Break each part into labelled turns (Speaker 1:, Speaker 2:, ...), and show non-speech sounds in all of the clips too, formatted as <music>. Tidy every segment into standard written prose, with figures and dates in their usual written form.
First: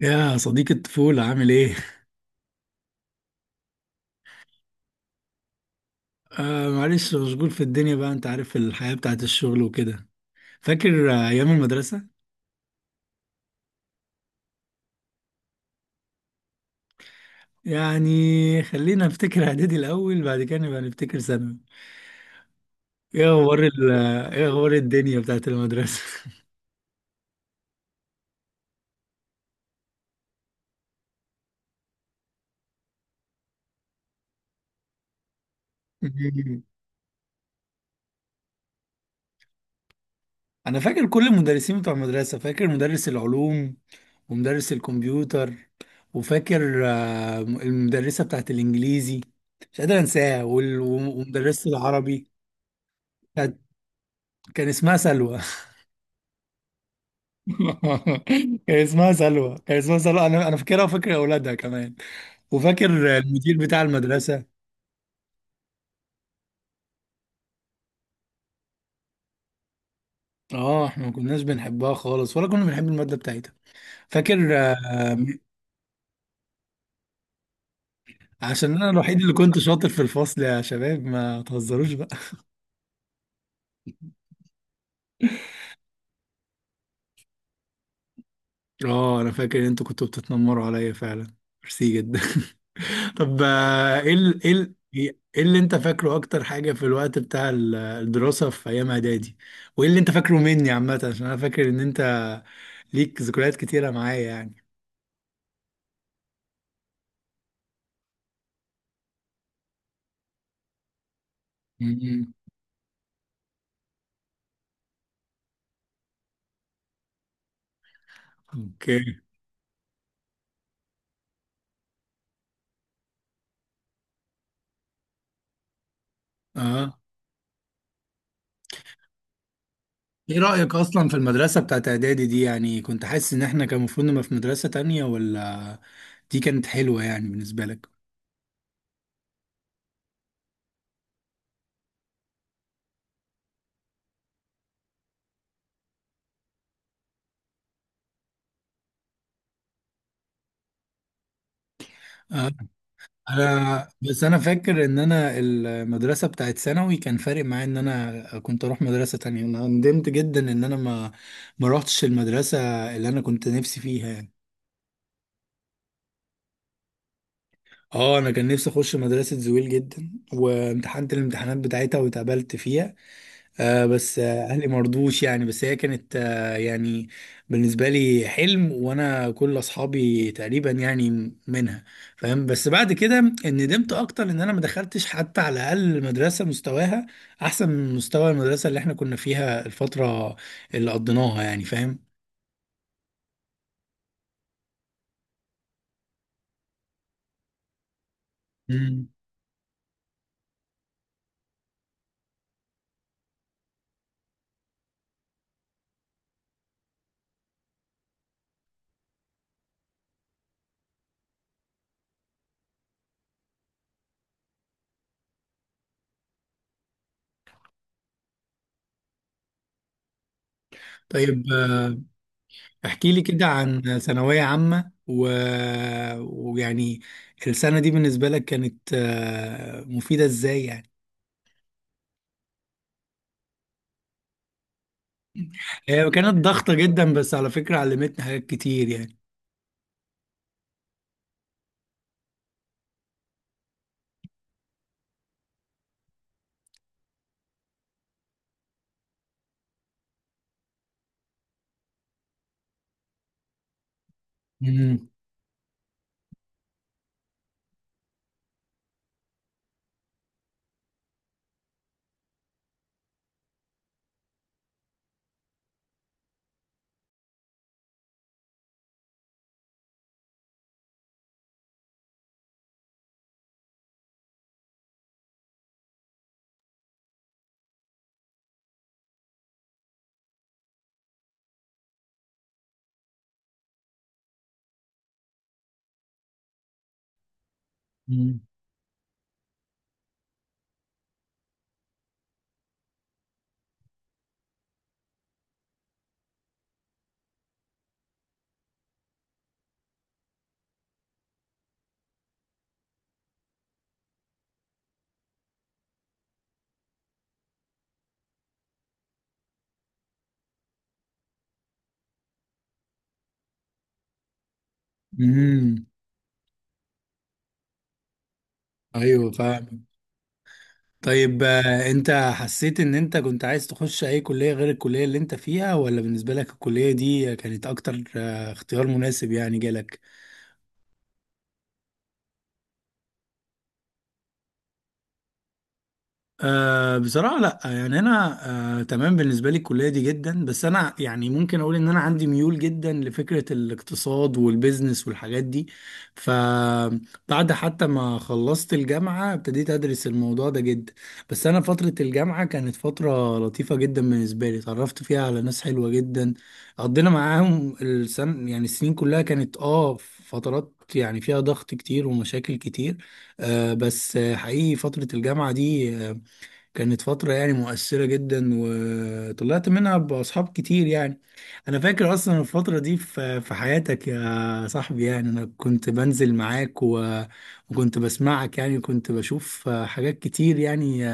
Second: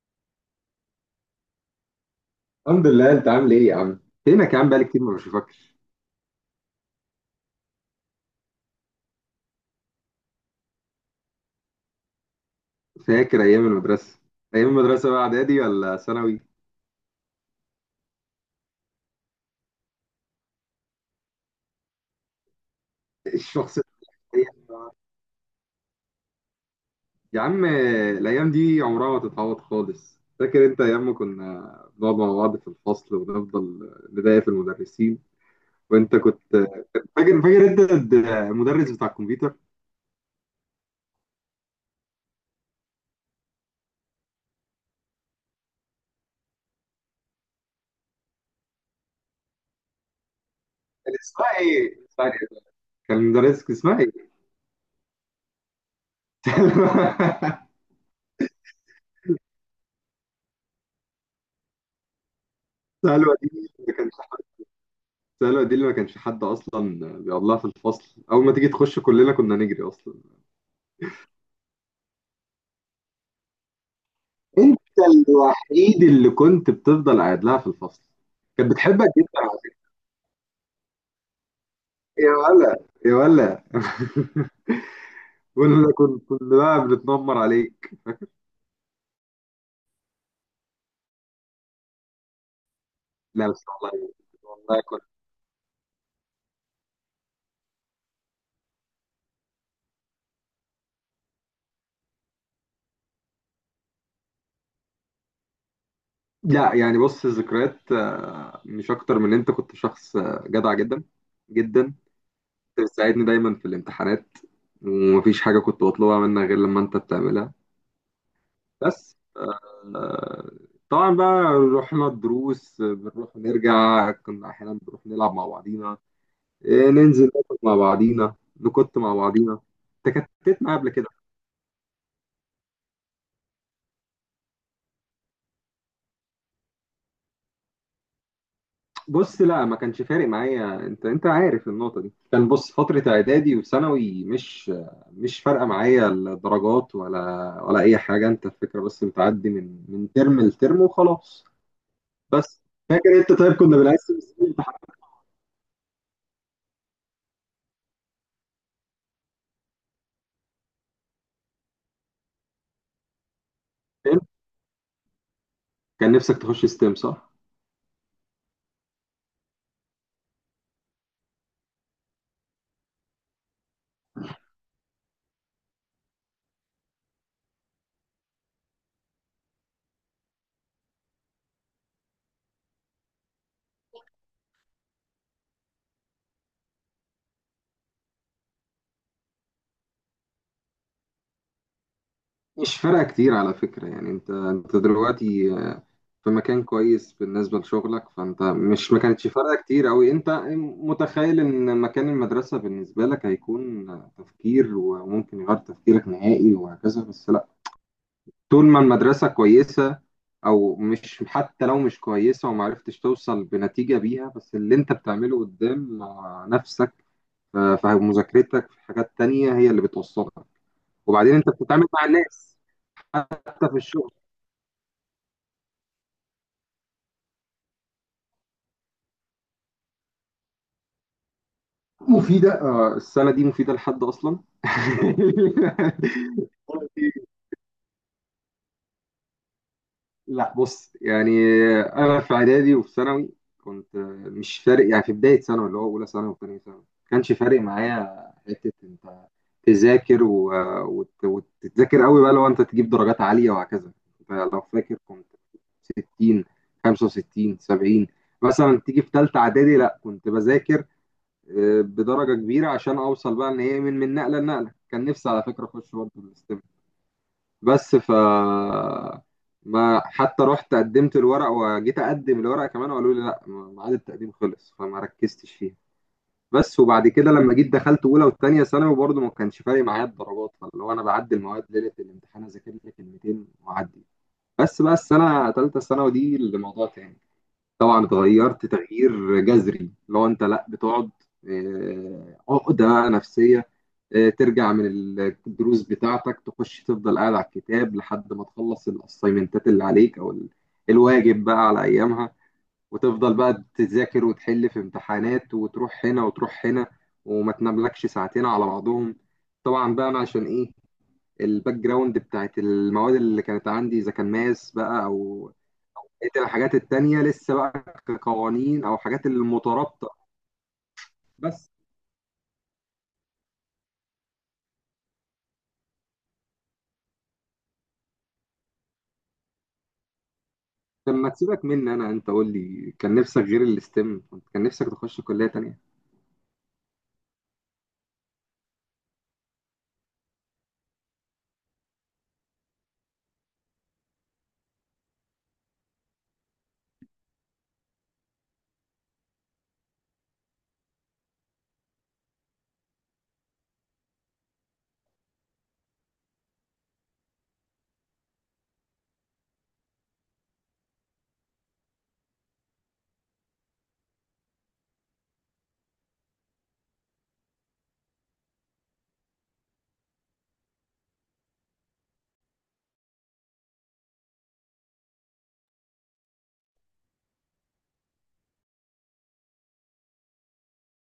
Speaker 1: يا صديق الطفولة عامل ايه؟
Speaker 2: الحمد لله، انت عامل ايه يا عم؟ فينك يا عم؟ بقالي كتير ما بشوفكش.
Speaker 1: معلش مشغول في الدنيا بقى، انت عارف الحياة بتاعت الشغل وكده. فاكر ايام المدرسة؟
Speaker 2: فاكر ايام المدرسه. ايام المدرسه بقى، اعدادي ولا ثانوي؟
Speaker 1: يعني خلينا نفتكر <laughs> اعدادي الاول، بعد كده نبقى نفتكر ثانوي. ايه اخبار
Speaker 2: الشخص،
Speaker 1: ايه اخبار الدنيا بتاعت المدرسة؟
Speaker 2: يا عم، الايام دي عمرها ما تتعوض خالص. فاكر انت ايام ما كنا بنقعد مع بعض في الفصل ونفضل نضايق في المدرسين؟ وانت كنت
Speaker 1: <laughs>
Speaker 2: فاكر انت المدرس بتاع الكمبيوتر؟
Speaker 1: انا فاكر كل المدرسين بتوع المدرسة، فاكر مدرس العلوم ومدرس الكمبيوتر، وفاكر المدرسة بتاعت الانجليزي مش قادر انساها،
Speaker 2: كان اسمها
Speaker 1: ومدرسة
Speaker 2: ايه؟ اسمها
Speaker 1: العربي.
Speaker 2: ايه؟ كان
Speaker 1: كانت-
Speaker 2: مدرسك اسمها ايه؟
Speaker 1: كان اسمها سلوى.
Speaker 2: <laughs>
Speaker 1: <laughs> كان اسمها سلوى، كان اسمها سلوى، انا فاكرها وفاكر اولادها كمان، وفاكر
Speaker 2: سهل وديع.
Speaker 1: المدير بتاع
Speaker 2: ما كانش،
Speaker 1: المدرسه.
Speaker 2: السهلة دي اللي ما كانش حد أصلا بيقعد لها في الفصل. أول ما تيجي تخش كلنا كنا نجري أصلا.
Speaker 1: اه احنا ما كناش بنحبها خالص ولا كنا بنحب الماده بتاعتها. فاكر
Speaker 2: أنت الوحيد اللي كنت بتفضل قاعد لها في الفصل. كانت
Speaker 1: عشان انا
Speaker 2: بتحبك
Speaker 1: الوحيد اللي
Speaker 2: جدا
Speaker 1: كنت
Speaker 2: على فكرة.
Speaker 1: شاطر في الفصل، يا شباب ما تهزروش بقى.
Speaker 2: يا ولا، يا ولا، <laughs> كنا بقى بنتنمر عليك.
Speaker 1: اه انا فاكر ان انتوا كنتوا بتتنمروا عليا فعلا، ميرسي جدا. طب
Speaker 2: لا، بس والله، والله كنت.
Speaker 1: ايه اللي انت فاكره اكتر حاجة في الوقت بتاع الدراسة في ايام اعدادي؟ وايه اللي انت فاكره مني عامة؟ عشان انا فاكر ان انت ليك ذكريات كتيرة معايا يعني.
Speaker 2: لا يعني، بص الذكريات مش أكتر من إن أنت كنت شخص جدع جدا جدا. كنت
Speaker 1: مم.
Speaker 2: بتساعدني دايما في الامتحانات، ومفيش حاجة كنت بطلبها منك غير لما أنت بتعملها. بس
Speaker 1: اوكي.
Speaker 2: طبعا بقى، رحنا الدروس بنروح ونرجع. كنا احيانا بنروح نلعب مع بعضينا،
Speaker 1: اه،
Speaker 2: ننزل ناكل مع بعضينا، نكت مع بعضينا.
Speaker 1: ايه
Speaker 2: تكتت
Speaker 1: رأيك
Speaker 2: معايا قبل كده.
Speaker 1: اصلا في المدرسة بتاعت اعدادي دي؟ يعني كنت حاسس ان احنا كان المفروض نبقى في مدرسة تانية، ولا دي كانت حلوة يعني بالنسبة لك؟
Speaker 2: بص لا، ما كانش فارق معايا. انت عارف النقطه دي. كان بص، فتره اعدادي وثانوي مش مش فارقه معايا الدرجات، ولا اي حاجه. انت الفكره بس بتعدي من ترم لترم وخلاص.
Speaker 1: آه.
Speaker 2: بس، فاكر انت طيب كنا
Speaker 1: انا
Speaker 2: بنقسم
Speaker 1: بس انا
Speaker 2: السنين امتحانات؟
Speaker 1: فاكر ان انا المدرسه بتاعت ثانوي كان فارق معايا ان انا كنت اروح مدرسه تانية، انا ندمت جدا ان انا ما روحتش المدرسه اللي انا كنت نفسي فيها يعني.
Speaker 2: كان نفسك تخش ستيم، صح؟
Speaker 1: اه انا كان نفسي اخش مدرسه زويل جدا، وامتحنت الامتحانات بتاعتها واتقبلت فيها. آه بس اهلي مرضوش يعني، بس هي كانت آه يعني بالنسبه لي حلم، وانا كل اصحابي تقريبا يعني منها. فاهم؟ بس بعد كده ندمت اكتر ان انا ما دخلتش حتى على الاقل مدرسه مستواها احسن من مستوى المدرسه اللي احنا كنا فيها الفتره اللي قضيناها يعني، فاهم؟
Speaker 2: مش فارقة كتير على فكرة يعني. انت دلوقتي في مكان كويس بالنسبة لشغلك. فانت مش، ما
Speaker 1: مم.
Speaker 2: كانتش فارقة كتير اوي. انت متخيل ان مكان المدرسة بالنسبة لك هيكون تفكير، وممكن يغير تفكيرك نهائي وهكذا، بس لا. طول ما المدرسة كويسة، او مش، حتى لو مش كويسة ومعرفتش توصل بنتيجة بيها، بس اللي انت بتعمله قدام نفسك، في مذاكرتك، في حاجات تانية، هي اللي بتوصلك. وبعدين
Speaker 1: طيب
Speaker 2: انت بتتعامل مع الناس
Speaker 1: احكي لي كده
Speaker 2: حتى في
Speaker 1: عن
Speaker 2: الشغل.
Speaker 1: ثانويه عامه و... ويعني السنه دي بالنسبه لك كانت آه مفيده ازاي يعني؟
Speaker 2: مفيدة، السنة دي مفيدة لحد أصلا. <laughs>
Speaker 1: هي كانت ضغطة جدا، بس على فكرة علمتني حاجات كتير يعني.
Speaker 2: لا بص يعني، أنا في إعدادي وفي ثانوي كنت مش فارق يعني. في بداية ثانوي اللي هو أولى ثانوي وثانية ثانوي ما كانش فارق معايا حتة أنت تذاكر وتتذاكر قوي بقى لو أنت تجيب درجات عالية وهكذا. أنت لو فاكر
Speaker 1: امم.
Speaker 2: كنت 60، 65، 70 مثلا. تيجي في ثالثة إعدادي لا كنت بذاكر بدرجه كبيره عشان اوصل بقى، ان هي من نقله لنقله. كان نفسي على فكره اخش برضه الاستم، بس ما حتى رحت قدمت الورق وجيت اقدم الورق كمان، وقالوا لي لا، ميعاد التقديم خلص، فما ركزتش فيها. بس وبعد كده لما جيت دخلت اولى وثانيه ثانوي برضه ما كانش فارق معايا الدرجات. فاللي هو انا بعدي المواد ليله الامتحان اذاكر لي كلمتين واعدي. بس بقى السنه ثالثه ثانوي دي اللي موضوع تاني. طبعا
Speaker 1: امم.
Speaker 2: اتغيرت تغيير جذري. لو انت لا، بتقعد عقده بقى نفسيه، ترجع من الدروس بتاعتك تخش تفضل قاعد على الكتاب لحد ما تخلص الاسايمنتات اللي عليك، او الواجب بقى على ايامها. وتفضل بقى تذاكر وتحل في امتحانات وتروح هنا وتروح هنا، وما تناملكش ساعتين على بعضهم. طبعا بقى، انا عشان ايه؟ الباك جراوند بتاعت المواد اللي كانت عندي اذا كان ماس بقى، او
Speaker 1: أمم.
Speaker 2: بقيت الحاجات التانية لسه بقى كقوانين أو حاجات
Speaker 1: ايوه، فاهم.
Speaker 2: المترابطة.
Speaker 1: طيب
Speaker 2: بس،
Speaker 1: انت حسيت ان انت كنت عايز تخش اي كلية غير الكلية اللي انت فيها، ولا بالنسبة لك الكلية دي كانت اكتر اختيار مناسب يعني جالك؟
Speaker 2: لما تسيبك مني أنا، أنت قول لي، كان نفسك غير الاستم؟ كنت كان نفسك تخش كلية تانية؟
Speaker 1: أه بصراحة لا، يعني أنا أه تمام بالنسبة لي الكلية دي جدا، بس أنا يعني ممكن أقول إن أنا عندي ميول جدا لفكرة الاقتصاد والبيزنس والحاجات دي. فبعد حتى ما خلصت الجامعة ابتديت أدرس الموضوع ده جدا. بس أنا فترة الجامعة كانت فترة لطيفة جدا بالنسبة لي، اتعرفت فيها على ناس حلوة جدا قضينا معاهم السن، يعني السنين كلها كانت آه فترات يعني فيها ضغط كتير ومشاكل كتير. أه بس حقيقي فترة الجامعة دي كانت فترة يعني مؤثرة جدا، وطلعت منها بأصحاب كتير يعني. أنا فاكر أصلا الفترة دي في حياتك يا صاحبي، يعني أنا كنت بنزل معاك وكنت بسمعك يعني، وكنت بشوف حاجات كتير يعني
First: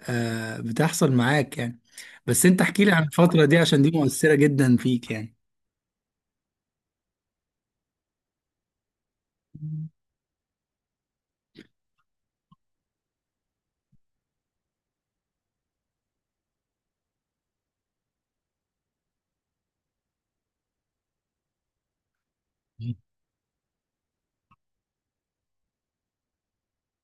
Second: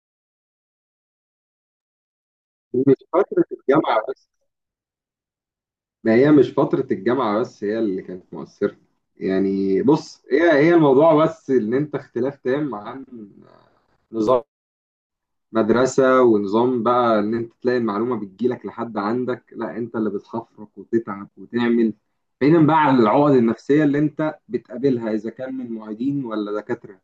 Speaker 1: بتحصل معاك يعني. بس أنت احكي لي عن
Speaker 2: مش
Speaker 1: الفترة
Speaker 2: فترة
Speaker 1: دي عشان دي
Speaker 2: الجامعة بس.
Speaker 1: مؤثرة جدا فيك
Speaker 2: ما هي مش فترة الجامعة بس هي اللي كانت مؤثرة. يعني بص، هي الموضوع، بس إن أنت اختلاف تام عن نظام مدرسة ونظام بقى. إن أنت تلاقي المعلومة بتجيلك لحد عندك، لا أنت اللي بتخفرك وتتعب وتعمل، بعيدا بقى
Speaker 1: يعني.
Speaker 2: عن العقد النفسية اللي أنت بتقابلها، إذا كان من معيدين ولا دكاترة.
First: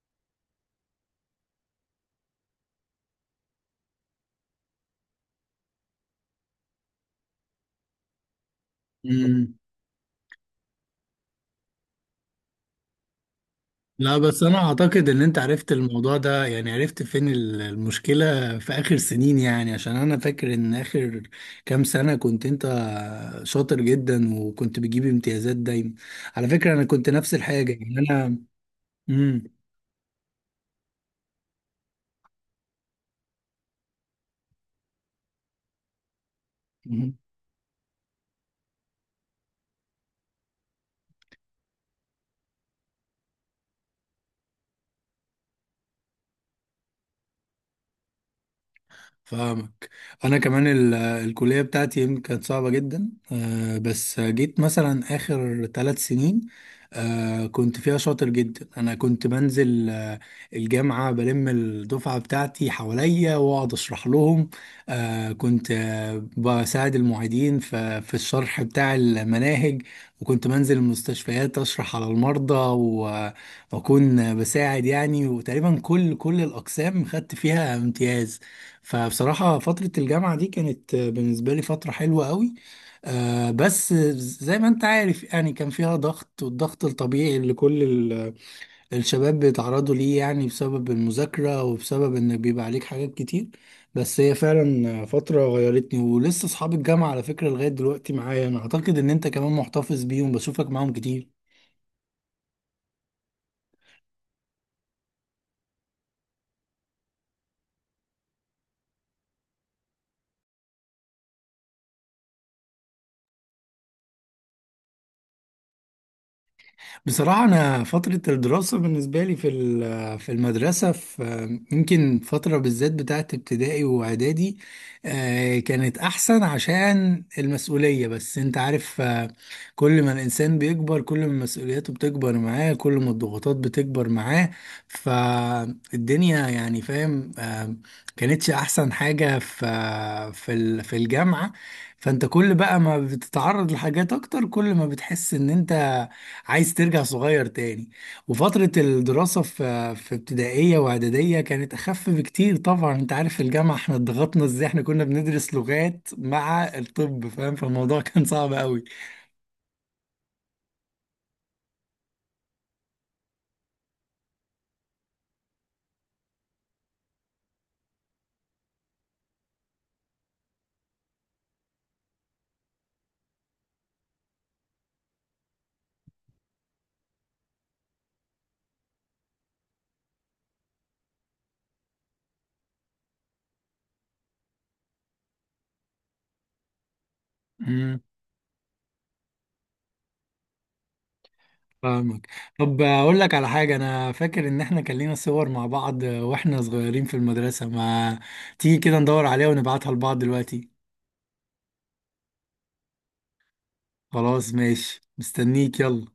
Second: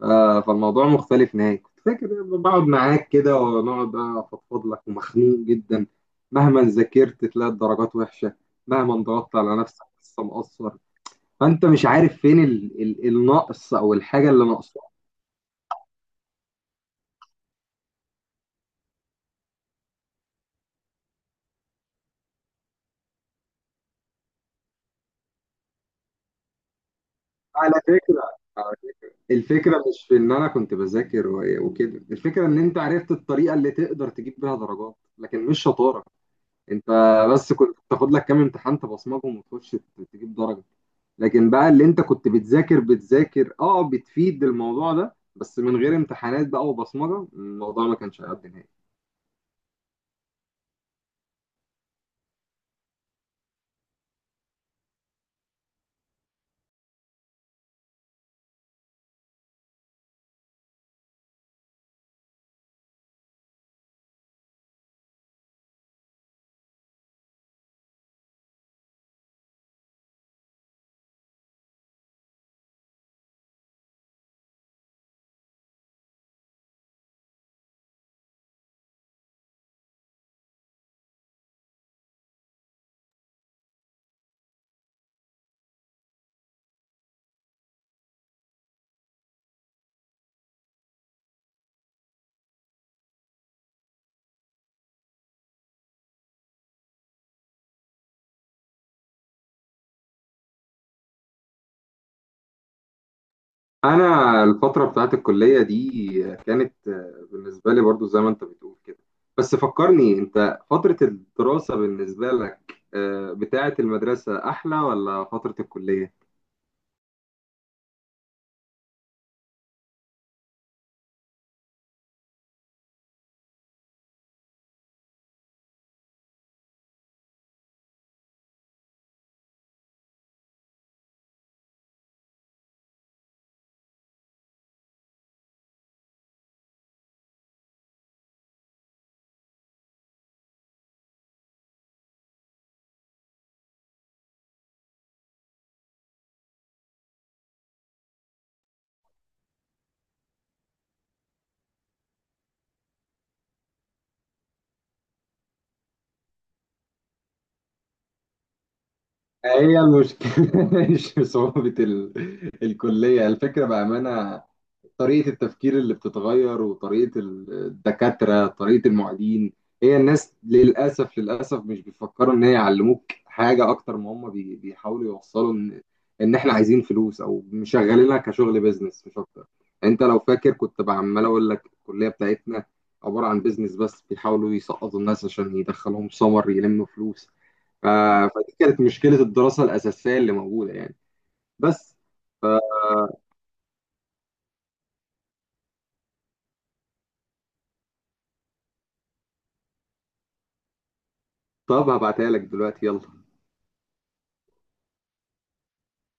Speaker 2: ف- فالموضوع مختلف نهائي. كنت فاكر إن أنا بقعد معاك كده ونقعد بقى أفضفض لك، ومخنوق جدا مهما ذاكرت تلاقي الدرجات وحشة، مهما ضغطت على نفسك لسه مقصر. فأنت مش عارف فين ال النقص أو
Speaker 1: لا
Speaker 2: الحاجة
Speaker 1: بس
Speaker 2: اللي
Speaker 1: انا
Speaker 2: ناقصاك.
Speaker 1: اعتقد ان انت عرفت الموضوع ده يعني، عرفت فين المشكلة في اخر سنين يعني، عشان انا فاكر ان اخر كام سنة كنت انت شاطر جدا وكنت بتجيب امتيازات دايما. على فكرة انا كنت نفس الحاجة
Speaker 2: على
Speaker 1: يعني
Speaker 2: فكرة،
Speaker 1: انا.
Speaker 2: الفكرة مش في إن أنا كنت بذاكر وكده. الفكرة إن أنت عرفت الطريقة اللي تقدر تجيب بيها درجات، لكن مش شطارة. أنت
Speaker 1: امم.
Speaker 2: بس كنت تاخد لك كام امتحان تبصمجهم وتخش تجيب درجة. لكن بقى اللي أنت كنت بتذاكر بتذاكر بتفيد الموضوع ده، بس من غير امتحانات بقى وبصمجة الموضوع ما كانش هيعدي نهائي.
Speaker 1: فاهمك. انا كمان الكليه بتاعتي يمكن كانت صعبه جدا بس جيت مثلا اخر ثلاث سنين كنت فيها شاطر جدا، انا كنت بنزل الجامعه بلم الدفعه بتاعتي حواليا واقعد اشرح لهم. كنت بساعد المعيدين في الشرح بتاع المناهج، وكنت بنزل المستشفيات اشرح على المرضى واكون بساعد يعني، وتقريبا كل الاقسام خدت فيها امتياز. فبصراحة فترة الجامعة دي كانت بالنسبة لي فترة حلوة قوي بس زي ما انت عارف يعني كان فيها ضغط، والضغط الطبيعي اللي كل الشباب بيتعرضوا ليه يعني، بسبب المذاكرة وبسبب ان بيبقى عليك حاجات كتير. بس هي فعلا فترة غيرتني، ولسه اصحاب الجامعة على فكرة لغاية دلوقتي معايا، انا اعتقد ان انت كمان محتفظ بيهم، بشوفك معاهم كتير.
Speaker 2: انا الفتره بتاعت الكليه دي كانت بالنسبه لي برضو زي ما انت بتقول كده. بس فكرني انت، فتره الدراسه بالنسبه لك بتاعت المدرسه احلى ولا فتره الكليه؟
Speaker 1: بصراحة أنا فترة الدراسة بالنسبة لي في في المدرسة، في يمكن فترة بالذات بتاعت ابتدائي وإعدادي كانت أحسن، عشان المسؤولية، بس أنت عارف كل ما الإنسان بيكبر كل ما مسؤولياته بتكبر معاه كل ما الضغوطات بتكبر معاه. فالدنيا يعني، فاهم كانتش أحسن حاجة في في الجامعة. فأنت كل بقى ما بتتعرض لحاجات أكتر كل ما بتحس إن أنت عايز ترجع صغير تاني. وفترة الدراسة في ابتدائية واعدادية كانت أخف بكتير، طبعا أنت عارف في الجامعة احنا ضغطنا ازاي، احنا كنا بندرس لغات مع الطب، فاهم؟ فالموضوع <laughs> كان صعب قوي.
Speaker 2: هي المشكله <laughs> مش صعوبه الكليه. الفكره بامانه طريقة التفكير اللي بتتغير، وطريقة الدكاترة، طريقة المعيدين. هي الناس للأسف للأسف مش بيفكروا إن هي يعلموك حاجة، أكتر ما هم بيحاولوا يوصلوا إن إحنا عايزين فلوس، أو مشغلينها كشغل بيزنس مش أكتر. أنت لو فاكر كنت عمال أقول لك الكلية بتاعتنا عبارة عن بيزنس، بس بيحاولوا يسقطوا الناس عشان يدخلهم سمر يلموا فلوس. ف-
Speaker 1: مم.
Speaker 2: فدي كانت مشكلة الدراسة الأساسية اللي موجودة يعني. بس
Speaker 1: فاهمك. طب أقول لك على حاجة، أنا فاكر إن احنا كان لينا صور مع بعض واحنا صغيرين في المدرسة، ما تيجي كده ندور عليها ونبعتها لبعض دلوقتي؟
Speaker 2: طب هبعتها لك دلوقتي، يلا.
Speaker 1: خلاص ماشي، مستنيك يلا.